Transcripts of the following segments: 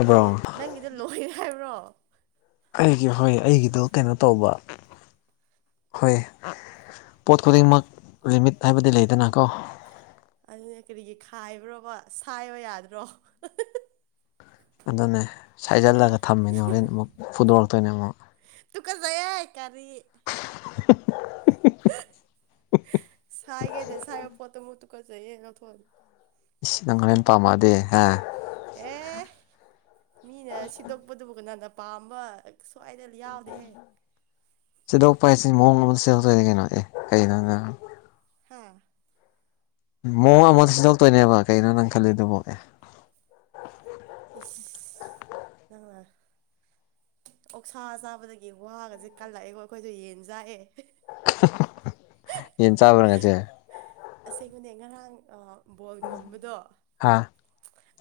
Hello bro ꯅꯪꯒꯤꯗꯣ ꯂꯣꯏꯔꯦ ꯍꯥꯏꯕ꯭ꯔꯣ? ꯑꯩꯒꯤ ꯍꯣꯏ ꯑꯩꯒꯤꯗꯣ ꯀꯩꯅꯣ ꯇꯧꯕ ꯍꯣꯏ ꯄꯣꯠ ꯈꯨꯗꯤꯡꯃꯛ ꯂꯤꯃꯤꯠ ꯍꯥꯏꯕꯗꯤ ꯂꯩꯗꯅꯀꯣ꯫ ꯑꯗꯨꯗꯤ ꯀꯔꯤꯒꯤ ꯈꯥꯏꯕ꯭ꯔꯣꯕ ꯁꯥꯏꯕ ꯌꯥꯗ꯭ꯔꯣ? [unintelligible] ꯑꯗꯨꯅꯦ ꯁꯥꯏꯖꯜꯂꯒ ꯊꯝꯃꯤꯅꯦ ꯍꯣꯔꯦꯟ ꯃꯨꯛ ꯐꯨꯗꯣꯔꯛꯇꯣꯏꯅꯦ ꯑꯃꯨꯛ꯫ ꯇꯨꯀꯠꯆꯩꯌꯦ! ꯀꯔꯤ [unintelligible] [unintelligible] ꯁꯥꯏꯒꯦꯗꯤ ꯁꯥꯏꯌꯣ ꯄꯣꯠꯇꯨ ꯑꯃꯨꯛ ꯇꯨꯀꯠꯆꯩꯌꯦ ꯂꯧꯊꯣꯛ ꯏꯁ ꯅꯪ ꯍꯣꯔꯦꯟ ꯄꯥꯝꯃꯛꯑꯗꯤ ꯍꯥ? ꯑꯦ! ꯃꯤꯅ ꯁꯤꯗꯣꯛꯄꯗꯨꯕꯨ ꯀꯅꯥꯅ ꯄꯥꯝꯕ? ꯁꯋꯥꯏꯗ ꯌꯥꯎꯗꯦ ꯍꯦ꯫ ꯁꯤꯗꯣꯛꯄ ꯍꯥꯏꯁꯤ ꯃꯑꯣꯡ ꯑꯃꯗ ꯁꯤꯗꯣꯛꯇꯣꯏꯅꯤ ꯀꯩꯅꯣ ꯑꯦ ꯀꯩꯅꯣ [inaudible] ꯍꯥꯥ ꯃꯑꯣꯡ ꯑꯃ ꯁꯤꯗꯣꯛꯛꯇꯣꯏꯅꯦꯕ ꯀꯩꯅꯣ ꯅꯪ ꯈꯜꯂꯤꯗꯨꯕꯣ ꯑꯦ꯫ ꯏꯁ ꯅꯪꯅ ꯑꯣꯛꯁꯥ ꯆꯥꯕꯗꯒꯤ ꯋꯥꯒꯁꯦ ꯀꯜꯂꯛꯑꯦꯀꯣ ꯑꯩꯈꯣꯏꯁꯨ ꯌꯦꯟ ꯆꯥꯏꯌꯦ [unintelligible] ꯌꯦꯟ ꯆꯥꯕ꯭ꯔꯥ ꯉꯁꯤ ꯑꯁꯦꯡꯕꯅꯦ ꯉꯔꯥꯡ ꯑꯥ ꯕꯣꯜ ꯉꯝꯕꯗꯣ ꯍꯥꯥ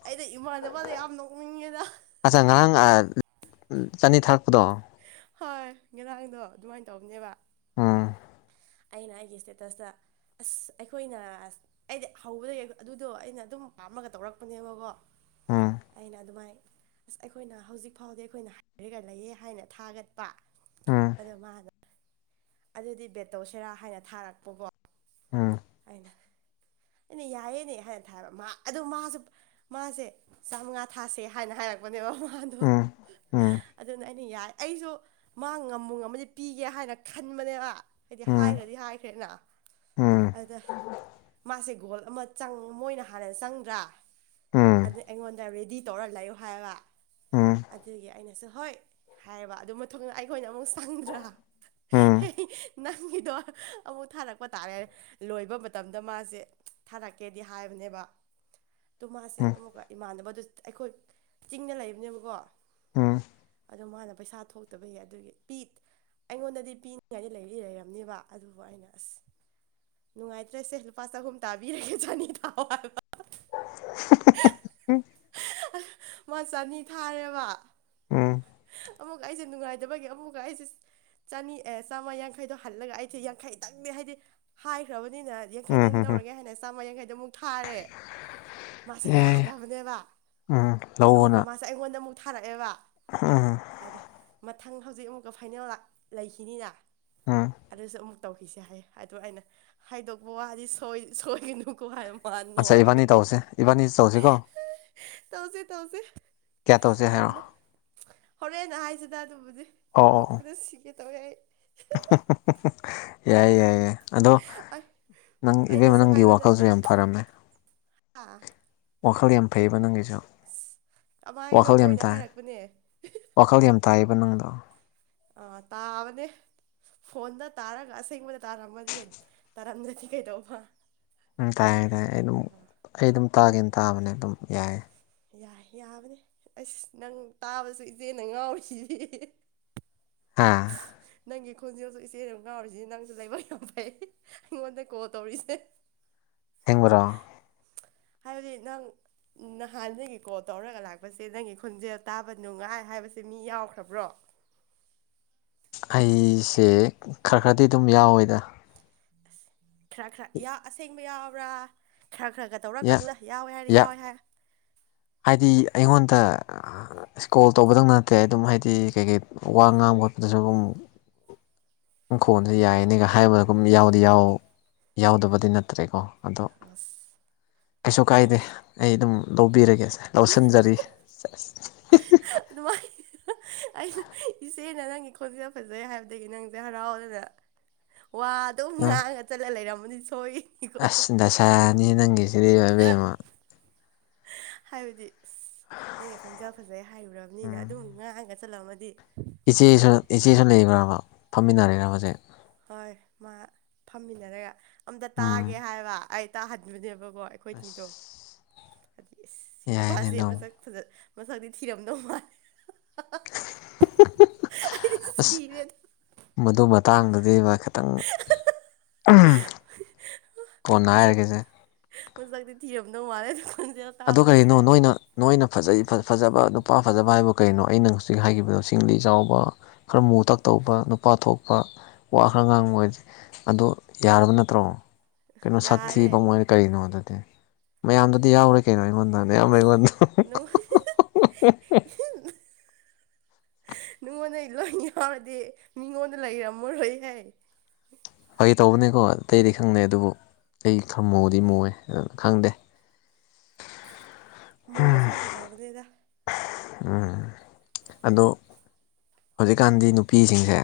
ꯑꯩꯗꯣ ꯏꯃꯥꯟꯅꯕꯗ ꯌꯥꯝ ꯅꯣꯛꯅꯤꯡꯉꯦꯗ ꯑꯠꯆꯥ ꯉꯥꯍꯡ [unintelligible] ꯆꯅꯤ ꯊꯥꯔꯛꯄꯗꯣ ꯍꯣꯏ ꯉꯔꯥꯡꯗꯣ ꯑꯗꯨꯃꯥꯏꯅ ꯇꯧꯕꯅꯦꯕ ꯎꯝ ꯑꯩꯅ ꯑꯩꯒꯤ ꯁꯇꯦꯇꯁꯇ ꯑꯁ ꯑꯩꯈꯣꯏꯅ ꯑꯁ ꯑꯩꯗꯤ ꯍꯧꯕꯗꯒꯤ ꯑꯩꯈꯣ ꯑꯗꯨꯗꯣ ꯑꯩꯅ ꯑꯗꯨꯝ ꯄꯥꯝꯃꯒ ꯇꯧꯔꯛꯄꯅꯦꯕꯀꯣ ꯎꯝ ꯑꯩꯅ ꯑꯗꯨꯃꯥꯏ ꯑꯁ ꯑꯩꯈꯣꯏꯅ ꯍꯧꯖꯤꯛ ꯐꯥꯎꯗꯤ ꯑꯩꯈꯣꯏꯅ ꯍꯥꯏꯔꯒ ꯂꯩꯌꯦ ꯍꯥꯏꯅ ꯊꯥꯒꯠꯄ ꯎꯝ ꯑꯗꯣ ꯃꯥꯅ ꯑꯗꯨꯗꯤ ꯕꯦꯠ ꯇꯧꯁꯦꯔꯥ ꯍꯥꯏꯅ ꯊꯥꯔꯛꯄꯀꯣ ꯎꯝ ꯑꯩꯅ ꯑꯩꯅ ꯌꯥꯏꯌꯦꯅꯦ ꯍꯥꯏꯅ ꯊꯥꯕ ꯃꯥ ꯑꯗꯨ ꯃꯥꯁꯨ ꯃꯥꯁꯦ ꯆꯥꯃꯉꯥ ꯊꯥꯁꯦ ꯍꯥꯏꯅ ꯍꯥꯏꯔꯛꯄꯅꯦꯕ ꯃꯥꯗꯣ ꯎꯝ ꯎꯝ ꯑꯗꯨꯅ ꯑꯩꯅ ꯌꯥꯏ ꯑꯩꯁꯨ ꯃꯥ ꯉꯝꯕꯨ ꯉꯝꯃꯗꯤ ꯄꯤꯒꯦ ꯍꯥꯏꯅ ꯈꯟꯕꯅꯦꯕ ꯑꯩꯗꯤ ꯎꯝ ꯍꯥꯏꯈ꯭ꯔꯗꯤ ꯍꯥꯏꯈ꯭ꯔꯦꯅ ꯎꯝ ꯑꯗ ꯃꯥꯁꯦ ꯒꯣꯜ ꯑꯃ ꯆꯪ ꯃꯣꯏꯅ ꯍꯥꯟꯅ ꯆꯪꯗ꯭ꯔꯥ ꯎꯝ ꯑꯗ ꯑꯩꯉꯣꯟꯗ ꯔꯦꯗꯤ ꯇꯧꯔ ꯂꯩꯌꯣ ꯍꯥꯏꯕ ꯎꯝ ꯑꯗꯨꯒꯤ ꯑꯩꯅꯁꯨ ꯍꯣꯏ ꯍꯥꯏꯌꯦꯕ ꯑꯗꯨ ꯃꯇꯨꯡꯗ ꯑꯩꯈꯣꯏꯅ ꯑꯃꯨꯛ ꯆꯪꯗ꯭ꯔꯥ ꯎꯝ [unintelligible] ꯅꯪꯒꯤꯗꯣ ꯑꯃꯨꯛ ꯊꯥꯔꯛꯄ ꯇꯥꯔꯦ ꯂꯣꯏꯕ ꯃꯇꯝꯗ ꯃꯥꯁꯦ ꯊꯥꯔꯛꯀꯦꯗꯤ ꯍꯥꯏꯕꯅꯦꯕ ꯇꯣ ꯃꯥꯥꯁꯦ ꯎꯝ ꯑꯃꯨꯛꯀ ꯏꯃꯥꯟꯅꯕꯗꯨ [unintelligible] ꯑꯩꯈꯣꯏ ꯆꯤꯡꯗ ꯂꯩꯕꯅꯦꯕꯀꯣ ꯎꯝ ꯑꯗꯣ ꯃꯥꯅ ꯄꯩꯁꯥ ꯊꯣꯛꯇꯕꯒꯤ ꯑꯗꯨꯒꯤ ꯄꯤꯠ ꯑꯩꯉꯣꯟꯗꯗꯤ ꯄꯤꯅꯤꯡꯉꯥꯏꯗꯤ ꯂꯩꯗꯤ ꯂꯩꯔꯝꯅꯤꯕ ꯑꯗꯨꯕꯨ ꯑꯩꯅ ꯑꯁ ꯅꯨꯡꯉꯥꯏꯇ꯭ꯔꯦꯁꯦ ꯂꯨꯄꯥ ꯆꯍꯨꯝ ꯇꯥꯕꯤꯔꯒꯦ ꯆꯥꯅꯤ ꯊꯥꯎ ꯍꯥꯏꯕ [unintelligible] [unintelligible] ꯃꯥ ꯆꯅꯤ ꯊꯥꯔꯦꯕ ꯎꯝ ꯑꯃꯨꯛꯀ ꯑꯩꯁꯦ ꯅꯨꯡꯉꯥꯏꯗꯕꯒꯤ ꯑꯃꯨꯛꯀ ꯑꯩꯁꯦ ꯆꯅꯤ ꯑꯦ ꯆꯥꯝꯃ ꯌꯥꯡꯈꯩꯗꯣ ꯍꯜꯂꯒ ꯑꯩꯁꯦ ꯌꯥꯡꯈꯩꯇꯪꯗꯤ ꯍꯥꯏꯗꯤ ꯍꯥꯏꯈ꯭ꯔꯕꯅꯤꯅ ꯎꯝ ꯌꯥꯡꯈꯩꯇꯪꯗꯤ ꯍꯝ ꯍꯝ ꯂꯧꯔꯒꯦ ꯍꯥꯏꯅ ꯆꯥꯝꯃ ꯌꯥꯡꯈꯩꯗꯣ ꯑꯃꯨꯛ ꯊꯥꯔꯦ ꯃꯥꯁꯦ ꯌꯥꯏ ꯌꯥꯗꯕꯅꯦꯕ ꯎꯝ ꯂꯧꯑꯣꯅ [unintelligible] ꯑꯩꯉꯣꯟꯗ ꯃꯨꯛ ꯊꯥꯔꯛꯑꯦꯕ ꯎꯝ ꯑꯗ ꯃꯊꯪ ꯍꯧꯖꯤꯛ ꯑꯃꯨꯛꯀ ꯐꯥꯏꯅꯦꯜ ꯂꯥꯛ ꯂꯩꯈꯤꯅꯤꯅ ꯎꯟ ꯑꯗꯨꯁꯨ ꯑꯃꯨꯛ ꯇꯧꯈꯤꯁꯤ ꯍꯥꯏ ꯑꯗꯨ ꯑꯩꯅ ꯍꯥꯏꯗꯣꯛꯄ ꯋꯥꯗꯤꯁꯣꯏ ꯁꯣꯏꯈꯤꯅꯨꯀꯣ ꯍꯥꯏꯔꯝ ꯃꯥꯥ ꯑꯠꯆꯥ ꯅꯣꯛꯑꯒ ꯏꯕꯥꯅꯤ ꯂꯩ ꯇꯧꯁꯦ ꯏꯕꯥꯅꯤ ꯇꯧꯁꯤꯀꯣ [unintelligible] ꯇꯧꯁꯦ ꯇꯧꯁꯦ ꯀꯌꯥ ꯇꯧꯁꯦ ꯌꯥꯝ ꯍꯥꯏꯔꯛꯑꯣ ꯅꯣꯛ ꯍꯣꯔꯦꯟꯅ ꯍꯥꯏꯁꯤꯗ ꯑꯗꯨꯕꯨꯗꯤ ꯑꯣ ꯑꯣ ꯅꯣꯛꯄꯗ ꯁꯤꯒꯦ ꯇꯧꯋꯦ ꯑꯩ [unintelligible] ꯌꯥꯏꯌꯦ ꯌꯥꯏꯌꯦ ꯑꯗꯣ ꯑꯩ ꯅꯪ ꯏꯕꯦꯝꯃ ꯑꯩꯅꯁꯨ ꯅꯪꯒꯤ ꯋꯥꯈꯜꯁꯦ ꯌꯥꯝ ꯐꯔꯝꯃꯦ ꯍꯥꯥ ꯋꯥꯈꯜ ꯌꯥꯝ ꯐꯩꯌꯦꯕ ꯅꯪꯒꯤꯁꯨ ꯁꯤ ꯀꯃꯥꯏꯅꯣ ꯋꯥꯈꯜ ꯌꯥꯝ ꯃꯣꯏꯅ ꯇꯥꯏ ꯍꯥꯏꯔꯛꯄꯅꯦ꯫ ꯋꯥꯈꯜ ꯌꯥꯝ ꯇꯥꯏꯌꯦꯕ ꯅꯪꯗꯣ ꯑꯥ ꯇꯥꯕꯅꯦ ꯐꯣꯟꯗ ꯇꯥꯔꯒ ꯑꯁꯦꯡꯕꯗ ꯇꯥꯔꯝꯃꯗꯤ ꯇꯥꯔꯝꯗꯔ꯭ꯗꯤ ꯀꯩꯗꯧꯕ ꯅꯪ ꯇꯥꯏ ꯗꯥꯏꯌꯦ ꯑꯩ ꯑꯗꯨꯝ ꯑꯩ ꯑꯗꯨꯝ ꯇꯥꯒꯦꯅ ꯇꯥꯕꯅꯦ ꯑꯗꯨꯝ ꯌꯥꯏꯌꯦ ꯌꯥꯏ ꯌꯥꯕꯅꯦ ꯑꯁ ꯅꯪ ꯇꯥꯕꯁꯨ ꯏꯆꯦꯅ ꯉꯥꯎꯔꯤꯁꯤꯗꯤ ꯫ ꯍꯥ ꯅꯪꯒꯤ ꯈꯣꯟꯖꯦꯜꯁꯨ ꯏꯆꯦꯅ ꯉꯥꯎꯔꯤꯁꯤꯅꯤ ꯅꯪꯁꯨ ꯂꯥꯏꯕꯛ ꯌꯥꯝ ꯐꯩ ꯑꯩꯉꯣꯟꯗ ꯀꯣꯜ ꯇꯧꯔꯤꯁꯦ꯫ [inaudible] ꯁꯦꯡꯕꯔꯣ ꯍꯥꯏꯕꯗꯤ ꯅꯪ ꯅꯍꯥꯟꯗꯒꯤ ꯀꯣꯜ ꯇꯧꯔꯒ ꯂꯥꯛꯄꯁꯦ ꯅꯪꯒꯤ ꯈꯣꯟꯖꯦꯜ ꯇꯥꯕ ꯅꯨꯡꯉꯥꯏ ꯍꯥꯏꯕꯁꯦ ꯃꯤ ꯌꯥꯎꯈ꯭ꯔꯕ꯭ꯔꯣ꯫ ꯑꯩꯁꯦ ꯈꯔ ꯈꯔꯗꯤ ꯗꯨꯝ ꯌꯥꯎꯋꯦꯗ꯫ ꯈꯔ ꯈꯔ ꯌꯥ ꯑꯁꯦꯡꯕ ꯌꯥꯎꯕ꯭ꯔꯥ ꯈꯔ ꯈꯔꯒ ꯌꯥ ꯇꯧꯔꯛꯀꯟꯗ ꯌꯥꯎꯋꯦ ꯍꯥꯏꯔꯗꯤ ꯌꯥ ꯌꯥꯎꯋꯦ ꯍꯥꯏ ꯍꯥꯏꯗꯤ ꯑꯩꯉꯣꯟꯇ ꯏꯁꯀꯣꯜ ꯇꯧꯕꯗꯪ ꯅꯠꯇꯦ ꯑꯗꯨꯝ ꯍꯥꯏꯗꯤ ꯀꯩꯀꯩ ꯋꯥ ꯉꯥꯡꯕ ꯈꯣꯠꯄꯗꯁꯨ ꯗꯨꯝ ꯅꯪꯈꯣꯟꯁꯦ ꯌꯥꯏꯌꯦꯅꯦ ꯒꯍꯥꯏꯕꯒꯨꯝ ꯌꯥꯎꯗꯤ ꯌꯥꯎ ꯌꯥꯎꯗꯕꯗꯤ ꯅꯠꯇ꯭ꯔꯦꯀꯣ ꯑꯗꯣ ꯑꯁ ꯀꯩꯁꯨ ꯀꯥꯏꯗꯦ ꯑꯗꯨꯗꯤ ꯑꯩ ꯑꯗꯨꯝ ꯂꯧꯕꯤꯔꯒꯦꯁꯦ ꯂꯧꯁꯤꯟꯖꯔꯤ ꯁꯦꯁ ꯑꯗꯨꯃꯥꯏ ꯑꯩꯅ ꯏꯆꯦꯅ ꯅꯪꯒꯤ ꯈꯣꯟꯖꯦꯜ ꯐꯖꯩ ꯍꯥꯏꯕꯗꯒꯤ ꯅꯪꯁꯦ ꯍꯔꯥꯎꯋꯦꯅ ꯋꯥ ꯑꯗꯨꯝ ꯑꯥ ꯉꯥꯡꯉ ꯆꯠꯂ ꯂꯩꯔꯝꯃꯅꯤ ꯁꯣꯏ ꯑꯁ ꯗꯥꯁꯥꯅꯤꯍꯦ ꯅꯪꯒꯤꯁꯤꯗꯤ ꯑꯕꯦꯝꯃ ꯍꯥꯏꯕꯗꯤ ꯑꯁ ꯅꯪꯒꯤ ꯈꯣꯟꯖꯦꯜ ꯐꯖꯩ ꯍꯥꯏꯔꯨꯔꯕꯅꯤꯅ ꯎꯝ ꯑꯗꯨꯝ ꯉꯥꯡꯉꯒ ꯆꯠꯂꯝ ꯃꯗꯤ꯫ ꯏꯆꯦꯁꯨ ꯏꯆꯦꯁꯨ ꯂꯩꯕ꯭ꯔꯕ ꯐꯝꯃꯤꯟꯅꯔꯤꯔ ꯍꯧꯖꯤꯛ ꯍꯣꯏ ꯃꯥ ꯐꯝꯃꯤꯟꯅꯔꯒ ꯑꯝꯇ ꯎꯝ ꯇꯥꯒꯦ ꯍꯥꯏꯕ ꯑꯩ ꯇꯥꯍꯟꯕꯅꯦꯕꯀꯣ ꯑꯁ ꯑꯩꯈꯣꯏꯅꯤꯗꯣ ꯑꯗꯒꯤ ꯑꯁ ꯁꯤ ꯌꯥꯏꯅꯦ ꯅꯨꯄꯥꯁꯦ ꯑꯗꯨꯝ ꯃꯁꯛ ꯐꯖ ꯃꯁꯛꯇꯤ ꯊꯤꯔꯝꯗꯧ ꯃꯥꯜꯂꯦ ꯑꯩꯗꯤ ꯁꯤꯔꯦꯗ ꯃꯗꯣ ꯃꯇꯥꯡꯗꯨꯗꯤ ꯃꯥ ꯈꯠ ꯇꯪ ꯀꯣꯟꯅ ꯃꯁꯛꯇꯤ ꯍꯥꯏꯔꯒꯦꯖꯦ ꯃꯁꯛꯇꯤ ꯊꯤꯔꯝꯗꯧ ꯃꯥꯜꯂꯦ ꯗꯣ ꯈꯣꯟꯖꯦꯜ ꯑꯗꯣ ꯇꯥꯕ ꯀꯩꯒꯤꯅꯣ ꯅꯨꯡꯉꯥꯏ ꯅꯣꯏꯅ ꯍꯥꯏꯕꯗ ꯅꯣꯏꯅ ꯐꯖꯩ ꯐꯖꯕ ꯅꯨꯄꯥ ꯐꯖꯕ ꯍꯥꯏꯕꯣ ꯀꯩꯅꯣ ꯑꯩꯅ ꯍꯧꯖꯤꯛ ꯍꯥꯏꯈꯤꯕꯗꯣ ꯁꯤꯡꯂꯤ ꯆꯥꯎꯕ ꯈꯔ ꯃꯨꯇꯛ ꯇꯧꯕ ꯅꯨꯄꯥ ꯊꯣꯛꯄ ꯋꯥ ꯈꯔ ꯉꯥꯡꯕ ꯑꯣꯏꯗꯤ ꯑꯗꯣ ꯌꯥꯔꯕ ꯅꯠꯇ꯭ꯔꯣ꯫ ꯀꯩꯅꯣ ꯌꯥꯔꯦ ꯁꯛꯊꯤꯕ ꯃꯣꯏꯅ ꯀꯔꯤꯅꯣ ꯑꯗꯨꯗꯤ ꯃꯌꯥꯝꯗꯗꯤ ꯌꯥꯎꯔꯣꯏ ꯀꯩꯅꯣ ꯑꯩꯉꯣꯟꯗ ꯃꯌꯥꯝ ꯑꯁ ꯅꯪ [unintelligible] ꯅꯉꯣꯟꯗꯩꯩ ꯂꯣꯏ ꯌꯥꯎꯔꯗꯤ ꯃꯤꯉꯣꯟꯗ ꯂꯩꯔꯝꯃꯔꯣꯏꯍꯦ ꯐꯥꯒꯤ ꯇꯧꯕꯅꯦꯀꯣ ꯑꯇꯩꯗꯤ ꯈꯪꯗꯦ ꯑꯗꯨꯕꯨ ꯑꯩ ꯈꯔ ꯃꯨꯗꯤ ꯃꯨꯌꯦ ꯑꯗ ꯈꯪꯗꯦ ꯃꯨꯕꯁꯤꯅ ꯐꯖꯕꯅꯦꯗ ꯎꯝ ꯑꯗꯣ ꯍꯧꯖꯤꯛꯀꯥꯟꯗꯤ ꯅꯨꯄꯤꯁꯤꯡꯁꯦ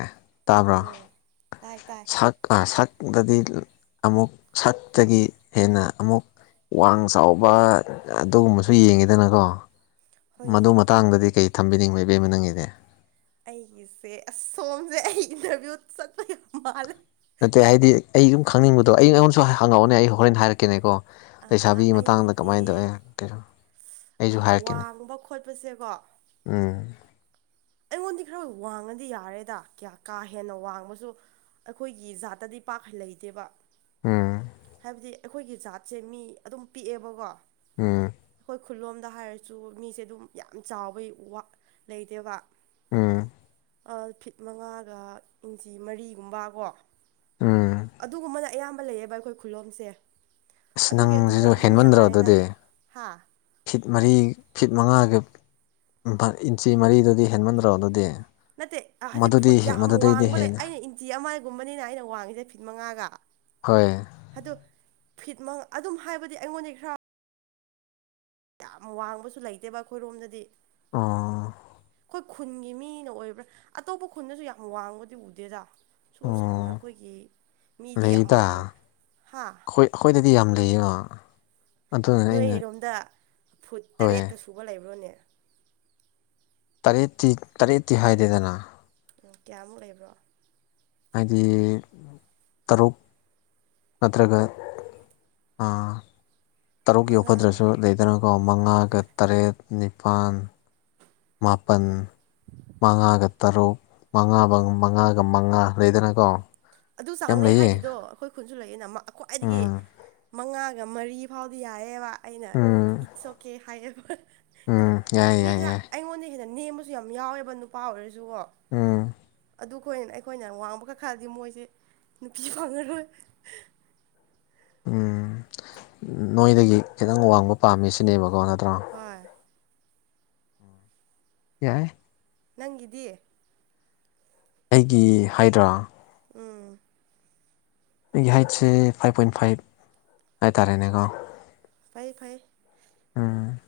ꯇꯥꯕ꯭ꯔꯥ ꯎꯝ ꯇꯥꯏ ꯇꯥꯏ ꯁꯛ ꯑꯥ ꯁꯛꯇꯗꯤ ꯑꯃꯨꯛ ꯁꯠꯇꯒꯤ ꯍꯦꯟꯅ ꯑꯃꯨꯛ ꯋꯥꯡ ꯆꯥꯎꯕ ꯑꯗꯨꯒꯨꯝꯕꯁꯨ ꯌꯦꯡꯉꯤꯗꯅꯒꯣ ꯍꯣꯏꯅꯦ ꯃꯗꯨ ꯃꯇꯥꯡꯗꯗꯤ ꯀꯩ ꯊꯝꯕꯤꯅꯤꯡꯕ ꯏꯕꯦꯝꯃ ꯅꯪꯒꯤꯗꯤ ꯑꯩꯒꯤꯁꯦ ꯑꯁ ꯁꯣꯝꯖꯦ ꯑꯩ ꯏꯟꯇꯔꯚꯤꯌꯨ ꯆꯠꯄ ꯌꯥꯝ ꯃꯥꯜꯂꯦ ꯅꯠꯇꯦ ꯍꯥꯏꯗꯤ ꯑꯩ ꯁꯨꯝ ꯈꯪꯅꯤꯡꯕꯗꯣ ꯑꯩ ꯑꯩꯉꯣꯟꯗꯁꯨ ꯍꯪꯉꯛꯑꯣꯅꯦ ꯑꯩ ꯍꯣꯔꯦꯟ ꯍꯥꯏꯔꯛꯀꯦꯅꯦꯀꯣ ꯂꯩꯩꯁꯥꯕꯤꯒꯤ ꯃꯇꯥꯡꯗ ꯑꯩꯒꯤꯗꯤ ꯀꯃꯥꯏꯅ ꯇꯧꯋꯦ ꯀꯩꯅꯣ ꯑꯩꯖꯨ ꯍꯥꯏꯔꯛꯀꯦꯅꯦ ꯐꯣꯠꯄꯁꯦ ꯀꯣ ꯎꯝ ꯑꯩꯉꯣꯟꯗꯤ ꯈꯔ ꯋꯥꯡꯉꯗꯤ ꯌꯥꯔꯦꯗ ꯀ꯭ꯌꯥ ꯀꯥ ꯍꯦꯟꯅ ꯋꯥꯡꯕꯁꯨ ꯑꯩꯈꯣꯏꯒꯤ ꯖꯥꯠꯇꯗꯤ ꯄꯥꯛ ꯂꯩꯇꯦꯕ ꯎꯝ ꯍꯥꯏꯗꯤ ꯑꯩꯈꯣꯏꯒꯤ ꯖꯥꯠꯁꯦ ꯃꯤ ꯑꯗꯨꯝ ꯄꯤꯛꯑꯦꯕꯀꯣ ꯎꯝ ꯑꯩꯈꯣꯏ ꯈꯨꯜꯂꯣꯝꯗ ꯍꯥꯏꯔꯁꯨ ꯃꯤꯁꯦ ꯑꯗꯨꯝ ꯌꯥꯝ ꯆꯥꯎꯕꯩ ꯋꯥ ꯂꯩꯇꯦꯕ ꯎꯝ ꯑ ꯐꯤꯠ ꯃꯉꯥꯒ ꯏꯟꯆꯤ ꯃꯔꯤꯒꯨꯝꯕ ꯀꯣ ꯎꯝ ꯑꯗꯨꯒꯨꯝꯕꯅ ꯑꯌꯥꯝꯕ ꯂꯩꯌꯦꯕ ꯑꯩꯈꯣꯏ ꯈꯨꯜꯂꯣꯝꯁꯦ ꯑꯁ ꯑꯗꯨꯒꯤ ꯑꯗꯨꯅ ꯅꯪꯁꯤꯁꯨ ꯑꯗꯨꯝ ꯍꯦꯟꯃꯟꯗ꯭ꯔꯣ ꯌꯥꯔꯦꯗ ꯑꯗꯨꯗꯤ ꯍꯥ ꯐꯤꯠ ꯃꯔꯤ ꯐꯤꯠ ꯃꯉꯥꯒ ꯐ ꯏꯟꯆꯤ ꯃꯔꯤꯗꯨꯗꯤ ꯍꯦꯟꯃꯟꯗ꯭ꯔꯣ ꯑꯗꯨꯗꯤ ꯅꯠꯇꯦ ꯑ ꯍꯖꯤꯛ ꯃꯗꯨꯗꯤ ꯐꯨꯠ ꯌꯥꯝ ꯃꯗꯨꯗꯩꯗꯤ ꯋꯥꯡꯕ ꯂꯩ ꯍꯦꯟꯅ ꯑꯩꯅ ꯏꯟꯆꯤ ꯑꯃꯒꯨꯝꯕꯅꯤꯅ ꯑꯩꯅ ꯋꯥꯡꯉꯤꯁꯦ ꯐꯤꯠ ꯃꯉꯥꯒ ꯍꯣꯏ ꯑꯗꯣ ꯐꯤꯠ ꯃ ꯑꯗꯨꯝ ꯍꯥꯏꯕꯗꯤ ꯑꯩꯉꯣꯟꯗꯩꯩ ꯈꯔ ꯌꯥꯝ ꯋꯥꯡꯕꯁꯨ ꯂꯩꯇꯦꯕ ꯑꯩꯈꯣꯏꯔꯣꯝꯗꯗꯤ ꯑꯣ ꯑꯩꯈꯣꯏ ꯈꯨꯟꯒꯤ ꯃꯤꯅ ꯑꯣꯏꯕ꯭ꯔꯥ ꯑꯇꯣꯞꯄ ꯈꯨꯟꯗꯁꯨ ꯌꯥꯝ ꯋꯥꯡꯕꯗꯤ ꯎꯗꯦꯗꯥ ꯁꯨꯝ ꯁꯝꯅ ꯑꯣ ꯑꯩꯈꯣꯏꯒꯤ ꯃꯤꯗꯤ ꯌꯥꯝ ꯂꯩꯗ ꯋꯥꯡ ꯑꯩꯈꯣꯏ ꯍꯥ ꯑꯩꯈꯣꯏꯗꯗꯤ ꯌꯥꯝ ꯂꯩꯌꯦꯅ ꯅꯣꯏꯔꯣꯝꯗ ꯐꯨꯠ ꯍꯣꯏ ꯇꯔꯦꯠꯀ ꯁꯨꯕ ꯂꯩꯕ꯭ꯔꯣꯅꯦ ꯇꯔꯦꯠꯇꯤ ꯇꯔꯦꯠꯇꯤ ꯍꯥꯏꯗꯦꯗꯅ ꯎꯝ ꯀꯌꯥꯃꯨꯛ ꯂꯩꯕ꯭ꯔꯣ ꯍꯥꯏꯗꯤ ꯇꯔꯨꯛ ꯅꯠꯇ꯭ꯔꯒ ꯑ ꯇꯔꯨꯛ ꯃꯉꯥꯒ ꯌꯧꯒꯗ꯭ꯔꯖꯨ ꯂꯩꯗꯅꯀꯣ ꯃꯉꯥꯒ ꯍꯣꯏ ꯇꯔꯦꯠ ꯅꯤꯄꯥꯜ ꯃꯥꯄꯟ ꯍꯣꯏ ꯃꯉꯥꯒ ꯇꯔꯨꯛ ꯃꯉꯥ ꯃꯉꯥꯒ ꯃꯉꯥ ꯂꯩꯗꯅꯀꯣ ꯑꯗꯨ ꯌꯥꯝ ꯆꯥꯡꯅꯦ ꯂꯩꯌꯦ ꯍꯥꯏꯔꯤꯗꯣ ꯑꯩꯈꯣꯏ ꯈꯨꯟꯁꯨ ꯂꯩꯌꯦꯅ ꯃꯥ ꯈ꯭ꯋꯥꯏꯗꯒꯤ ꯎꯝ ꯃꯉꯥꯒ ꯃꯔꯤ ꯐꯥꯎꯗꯤ ꯌꯥꯏꯌꯦꯕ ꯑꯩꯅ ꯎꯝ ꯏꯠꯁ ꯑꯣꯀꯦ ꯍꯥꯏꯌꯦꯕ ꯎꯝ ꯑꯗꯨ ꯌꯥꯏ ꯃꯤ ꯌꯥꯏ ꯈꯔ ꯌꯥꯏ ꯑꯩꯉꯣꯟꯗꯩꯩ ꯍꯦꯟꯅ ꯅꯦꯝꯕꯁꯨ ꯌꯥꯝ ꯌꯥꯎꯋꯦꯕ ꯅꯨꯄꯥ ꯑꯣꯏꯔꯁꯨꯀꯣ ꯎꯝ ꯑꯗꯨ ꯈꯣꯏ ꯑꯩꯈꯣꯏꯅ ꯋꯥꯡꯕꯒ ꯈꯥꯗꯤ ꯃꯣꯏꯁꯦ ꯅꯨꯄꯤ ꯐꯪꯉꯔꯣꯏ ꯎꯝ ꯅꯣꯏꯗꯒꯤ ꯈꯤꯇꯪ ꯋꯥꯡꯕ ꯄꯥꯝꯃꯤ ꯁꯤꯅꯦꯕꯀꯣ ꯅꯠꯇ꯭ꯔꯣ ꯍꯣꯏ ꯌꯥꯏ ꯅꯪꯒꯤꯗꯤ ꯑꯩꯒꯤ ꯍꯥꯏꯠꯔꯣ ꯎꯝ ꯑꯩꯒꯤ ꯍꯥꯏꯠꯁꯦ ꯐꯥꯏꯚ ꯄꯣꯏꯟ ꯐꯥꯏꯕ ꯍꯥꯏꯇꯥꯔꯦꯅꯦꯀꯣ ꯐꯩ ꯐꯩ ꯎꯝ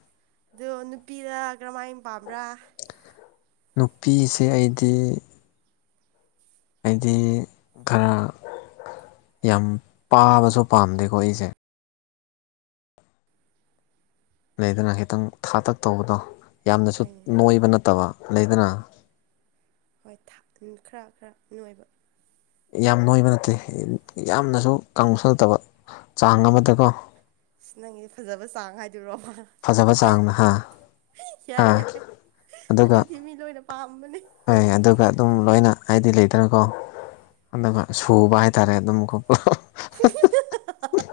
ꯑꯗꯣ ꯅꯨꯄꯤ ꯀꯔꯝꯍꯥꯏꯅ ꯄꯥꯝꯕ꯭ꯔꯥ ꯅꯨꯄꯤꯁꯦ ꯑꯩꯗꯤ ꯑꯩꯗꯤ ꯈꯔ ꯌꯥꯝ ꯄꯥꯕꯁꯨ ꯄꯥꯝꯗꯦꯀꯣ ꯑꯩꯁꯦ ꯂꯩꯗꯅ ꯈꯤꯇꯪ ꯊꯥꯇꯛ ꯇꯧꯕꯗꯣ ꯌꯥꯝꯅꯁꯨ ꯍꯣꯏꯅꯦ ꯅꯣꯏꯕ ꯅꯠꯇꯕ ꯂꯩꯗꯅ ꯍꯣꯏ ꯈꯔ ꯈꯔ ꯅꯣꯏꯕ ꯌꯥꯝ ꯅꯣꯏꯕ ꯅꯠꯇꯦ ꯌꯥꯝꯅꯁꯨ ꯀꯪꯕꯁꯨ ꯅꯠꯇꯕ ꯆꯥꯡ ꯑꯃꯗꯀꯣ ꯑꯁ ꯅꯪꯒꯤꯁꯦ ꯐꯖꯕ ꯆꯥꯡ ꯍꯥꯏꯗꯣꯏꯔꯣꯕ ꯐꯖꯕ ꯆꯥꯡꯗ ꯍꯥ ꯍꯥ ꯌꯥꯏ ꯌꯥꯏ ꯑꯗꯨꯒ ꯑꯗꯨꯗꯤ ꯃꯤ ꯂꯣꯏꯅ ꯄꯥꯝꯕꯅꯦ ꯍꯣꯏ ꯑꯗꯨꯒ ꯑꯗꯨꯝ ꯂꯣꯏꯅ ꯍꯥꯏꯗꯤ ꯂꯩꯗꯅꯀꯣ ꯑꯗꯨꯒ ꯁꯨꯕ ꯍꯥꯏꯇꯥꯔꯦ ꯑꯗꯨꯝꯀꯣ ꯍꯥꯍꯥꯍꯥꯥ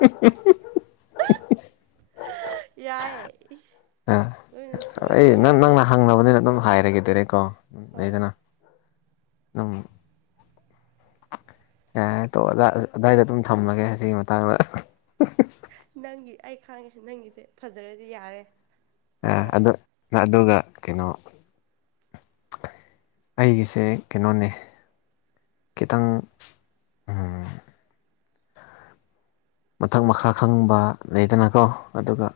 ꯌꯥꯏ ꯂꯣꯏꯅ ꯁꯨꯔꯗꯤ ꯑꯩ ꯅꯪ ꯍꯣꯏ ꯅꯪꯅ ꯍꯪꯅꯕꯅꯤꯅ ꯑꯗꯨꯝ ꯍꯥꯏꯔꯒꯦꯗꯔꯦ ꯗꯥꯏꯔꯦꯛ ꯀꯣ ꯍꯣꯏ ꯂꯩꯗꯅ ꯑꯝ ꯌꯥ ꯇꯣꯛꯑꯣꯗ ꯑꯗꯥꯏꯗ ꯑꯗꯨꯝ ꯊꯝꯂꯒꯦ ꯑꯁꯤꯒꯤ ꯃꯇꯥꯡꯗ ꯅꯪꯒꯤꯁꯦ ꯑꯩ ꯈꯥꯡꯉꯦ ꯅꯪꯒꯤꯁꯦ ꯐꯖꯔꯗꯤ ꯌꯥꯔꯦ ꯅꯠꯇ꯭ꯔꯥ ꯑꯗꯨ ꯑꯗꯨꯒ ꯀꯩꯅꯣ ꯑꯩꯒꯤꯁꯦ ꯀꯩꯅꯣꯅꯦ ꯈꯤꯇꯪ ꯃꯊꯛ ꯃꯈꯥ ꯈꯪꯕ ꯂꯩꯗꯅꯀꯣ ꯑꯗꯨꯒ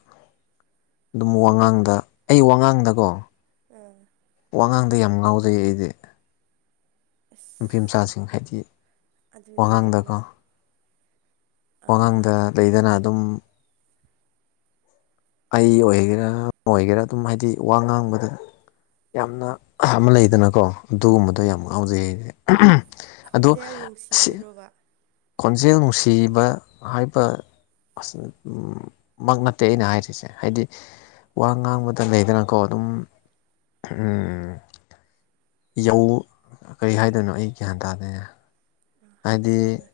ꯑꯗꯨꯝ ꯋꯥꯉꯥꯡꯗ ꯑꯩ ꯋꯥꯉꯥꯡꯗꯀꯣ ꯑꯥ ꯋꯥꯉꯥꯡꯗ ꯌꯥꯝ ꯉꯥꯎꯖꯩ ꯑꯩꯗꯤ ꯅꯨꯄꯤ ꯑꯁ ꯃꯆꯥꯁꯤꯡ ꯍꯥꯏꯗꯤ ꯑꯗꯨꯗꯤ ꯋꯥꯉꯥꯡꯗꯀꯣ ꯋꯥꯉꯥꯡꯗ ꯂꯩꯗꯅ ꯑꯗꯨꯝ ꯑꯩ ꯑꯣꯏꯒꯦꯔꯥ ꯑꯃ ꯑꯣꯏꯒꯦꯔꯥ ꯑꯗꯨꯝ ꯍꯥꯏꯗꯤ ꯋꯥ ꯉꯥꯡꯕꯗꯣ ꯌꯥꯝꯅ ꯑꯃ ꯂꯩꯗꯅꯀꯣ ꯑꯗꯨꯒꯨꯝꯕꯗꯣ ꯌꯥꯝ ꯉꯥꯎꯖꯩ ꯑꯩꯗꯤ ꯑꯗꯣ ꯈꯣꯟꯖꯦꯜ ꯁꯤ ꯅꯨꯡꯁꯤꯕꯗꯨꯔꯣꯕ ꯈꯣꯟꯖꯦꯜ ꯅꯨꯡꯁꯤꯕ ꯍꯥꯏꯕ ꯑꯁ ꯃꯪ ꯅꯠꯇꯦ ꯑꯩꯅ ꯍꯥꯏꯔꯤꯁꯦ ꯍꯥꯏꯗꯤ ꯋꯥ ꯉꯥꯡꯕꯗ ꯂꯩꯗꯅꯀꯣ ꯑꯗꯨꯝ ꯎꯝ ꯌꯧ ꯀꯔꯤ ꯍꯥꯏꯗꯣꯏꯅꯣ ꯑꯩ ꯒ꯭ꯌꯥꯟ ꯇꯥꯗꯅꯦ ꯍꯥꯏꯗꯤ ꯅꯪꯅ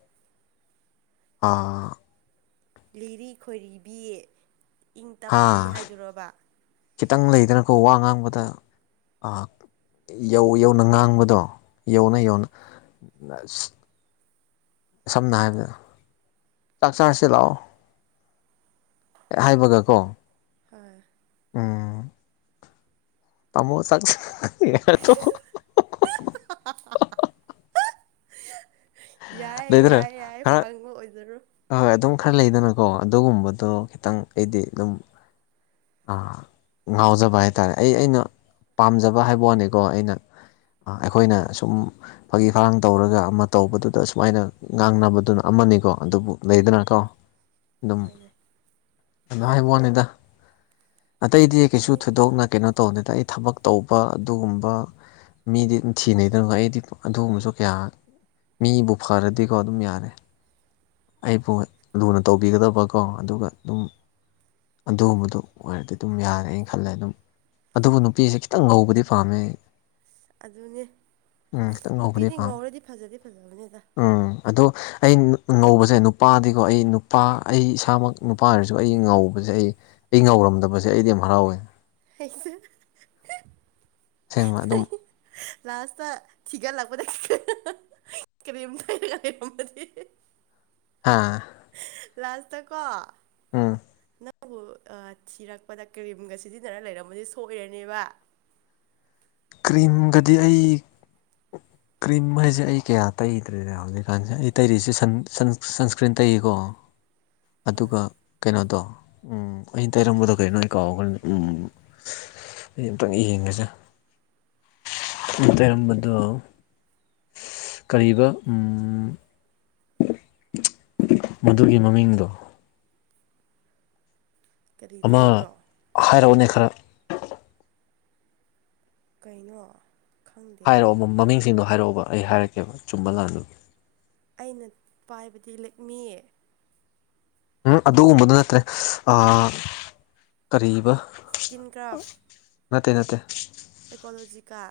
ꯑꯥ ꯂꯤꯔꯤ ꯈꯣꯏꯔꯤꯕꯤ ꯏꯪ ꯍꯥ ꯇꯞꯄꯤ ꯍꯥꯏꯗꯨꯔꯣꯕ ꯈꯤꯇꯪ ꯂꯩꯗꯅꯀꯣ ꯋꯥ ꯉꯥꯡꯕꯗ ꯑꯥ ꯌꯧ ꯌꯧꯅ ꯉꯥꯡꯕꯗꯣ ꯌꯧꯅ ꯍꯣꯏ ꯌꯧꯅ ꯁꯝꯅ ꯍꯥꯏꯔꯕꯗ ꯆꯥꯛ ꯆꯥꯔꯁꯦ ꯂꯥꯛꯑꯣ ꯍꯥꯏꯕꯒ ꯀꯣ ꯑꯥ ꯎꯝ ꯇꯃꯣ ꯆꯥꯛ [unintelligible] [unintelligible] ꯌꯥꯏ ꯌꯥꯏ ꯌꯥꯏ ꯐꯪꯕ ꯑꯣꯏꯖꯔꯣ ꯍꯣ ꯍꯣꯏ ꯑꯗꯨꯝ ꯈꯔ ꯂꯩꯗꯅꯀꯣ ꯑꯗꯨꯒꯨꯝꯕꯗꯣ ꯈꯤꯇꯪ ꯑꯩꯗꯤ ꯑꯗꯨꯝ ꯑꯥ ꯉꯥꯎꯖꯕ ꯍꯥꯏꯇꯥꯔꯦ ꯑꯩ ꯑꯩꯅ ꯄꯥꯝꯖꯕ ꯍꯥꯏꯕ ꯋꯥꯅꯤꯀꯣ ꯑꯩꯅ ꯑꯥ ꯑꯩꯈꯣꯏꯅ ꯁꯨꯝ ꯐꯥꯒꯤ ꯐꯔꯥꯡ ꯇꯧꯔꯒ ꯑꯃ ꯇꯧꯕꯗꯨꯗ ꯁꯨꯃꯥꯏꯅ ꯉꯥꯡꯅꯕꯗꯨꯅ ꯑꯃꯅꯤꯀꯣ ꯑꯗꯨꯕꯨ ꯂꯩꯗꯅꯀꯣ [inaudible] ꯑꯗꯨꯝ ꯑꯗꯨ ꯍꯥꯏꯕ ꯋꯥꯅꯤꯗ ꯑꯇꯩꯗꯤ ꯀꯩꯁꯨ ꯐꯩꯌꯦ ꯐꯩꯌꯦ ꯊꯣꯏꯗꯣꯛꯅ ꯀꯩꯅꯣ ꯇꯧꯗꯦꯗ ꯑꯩ ꯊꯕꯛ ꯇꯧꯕ ꯑꯗꯨꯒꯨꯝꯕ ꯃꯤꯗꯤ ꯑꯗꯨ ꯊꯤꯅꯩꯗꯅ ꯑꯩꯗꯤ ꯑꯗꯨꯒꯨꯝꯕꯁꯨ ꯀꯌꯥ ꯃꯤꯕꯨ ꯐꯔꯗꯤꯀꯣ ꯑꯗꯨꯝ ꯌꯥꯔꯦ ꯑꯩꯕꯨ ꯂꯨꯅ ꯇꯧꯕꯤꯒꯗꯕꯀꯣ ꯑꯗꯨꯒ ꯑꯗꯨꯝ ꯑꯗꯨꯒꯨꯝꯕꯗꯨ ꯑꯣꯏꯔꯗꯤ ꯑꯗꯨꯝ ꯌꯥꯔꯦ ꯑꯩ ꯈꯜꯂꯦ ꯑꯗꯨꯝ ꯑꯗꯨꯕꯨ ꯅꯨꯄꯤꯁꯦ ꯈꯤꯇꯪ ꯉꯧꯕꯗꯤ ꯄꯥꯝꯃꯦ ꯑꯩ ꯑꯗꯨꯅꯦ ꯈꯤꯇꯪ ꯉꯧꯕꯗꯤ ꯅꯨꯄꯤꯗꯤ ꯄꯥꯝꯃꯦ ꯉꯧꯔꯗꯤ ꯐꯖꯗꯤ ꯐꯖꯕꯅꯦꯗ ꯎꯝ ꯑꯗꯣ ꯑꯩ ꯉꯧꯕꯁꯦ ꯅꯨꯄꯥꯗꯤꯀꯣ ꯑꯩ ꯅꯨꯄꯥ ꯑꯩ ꯏꯁꯥꯃꯛ ꯅꯨꯄꯥ ꯑꯣꯏꯔꯁꯨ ꯑꯩꯗꯤ ꯉꯧꯕꯁꯦ ꯑꯩ ꯑꯩ ꯉꯧꯔꯝꯗꯕꯖꯦ ꯑꯩꯗꯤ ꯌꯥꯝ ꯍꯔꯥꯎꯋꯦ ꯍꯩꯁꯨ ꯁꯦꯡꯕ ꯑꯗꯨꯝ ꯂꯥꯁꯇꯥ ꯊꯤꯒꯠꯂꯛꯄꯗ ꯀ꯭ꯔꯤꯝ ꯇꯩ ꯂꯩꯔꯝꯃꯗꯤ ꯍꯥ ꯂꯥꯁꯇꯥꯀꯣ ꯎꯝ ꯅꯪꯕꯨ ꯑꯥ ꯊꯤꯔꯛꯄꯗ ꯀ꯭ꯔꯤꯝꯒꯥ ꯁꯤꯖꯤꯟꯅꯔꯥ ꯂꯩꯔꯝꯃꯗꯤ ꯁꯣꯏꯔꯅꯦꯕ ꯀ꯭ꯔꯤꯝꯒꯗꯤ ꯑꯩ [inaudible] ꯀ꯭ꯔꯤꯝ ꯍꯥꯏꯁꯦ ꯑꯩ ꯀꯌꯥ ꯇꯩꯗ꯭ꯔꯦꯅꯦ ꯍꯧꯖꯤꯛꯀꯥꯟꯁꯦ ꯑꯩ ꯇꯩꯔꯤꯁꯦ ꯁꯟ ꯁꯟ ꯁꯟꯁꯀ꯭ꯔꯤꯟ ꯇꯩꯀꯣ [inaudible] ꯑꯗꯨꯒꯥ ꯀꯩꯅꯣꯗꯣ ꯎꯝ ꯑꯩꯅ ꯇꯩꯔꯝꯕꯗꯣ ꯀꯩꯅꯣ ꯑꯩ ꯀꯥꯎꯈ꯭ꯔꯦ ꯎꯝ ꯑꯩ ꯑꯝꯇꯪꯒꯥ ꯌꯦꯡꯒꯦꯁꯦ ꯑꯩ ꯇꯩꯔꯝꯕꯗꯣ [inaudible] ꯀꯔꯤꯕ ꯎꯝ ꯃꯗꯨꯒꯤ ꯃꯃꯤꯡꯗꯣ ꯀꯔꯤ ꯑꯃ ꯇꯩꯕ꯭ꯔꯣ ꯍꯥꯏꯔꯛꯎꯅꯦ ꯈꯔ ꯀꯩꯅꯣ ꯈꯪꯗꯦ ꯍꯥꯏꯔꯛꯑꯣꯕ ꯃꯃꯤꯡꯁꯤꯡꯗꯣ ꯍꯥꯏꯔꯛꯑꯣꯕ ꯑꯩ ꯍꯥꯏꯔꯛꯀꯦꯕ ꯆꯨꯝꯕ ꯂꯥꯟꯕ ꯑꯩꯅ ꯄꯥꯏꯕꯗꯤ ꯂꯦꯛꯃꯤ ꯎꯝ ꯑꯗꯨꯒꯨꯝꯕꯗꯨ ꯅꯠꯇ꯭ꯔꯦ ꯑꯥ ꯀꯔꯤꯕ ꯁ꯭ꯀꯤꯟ ꯀ꯭ꯔꯥꯐ ꯅꯠꯇꯦ ꯅꯠꯇꯦ ꯑꯦꯀꯣꯂꯣꯖꯤꯀꯥ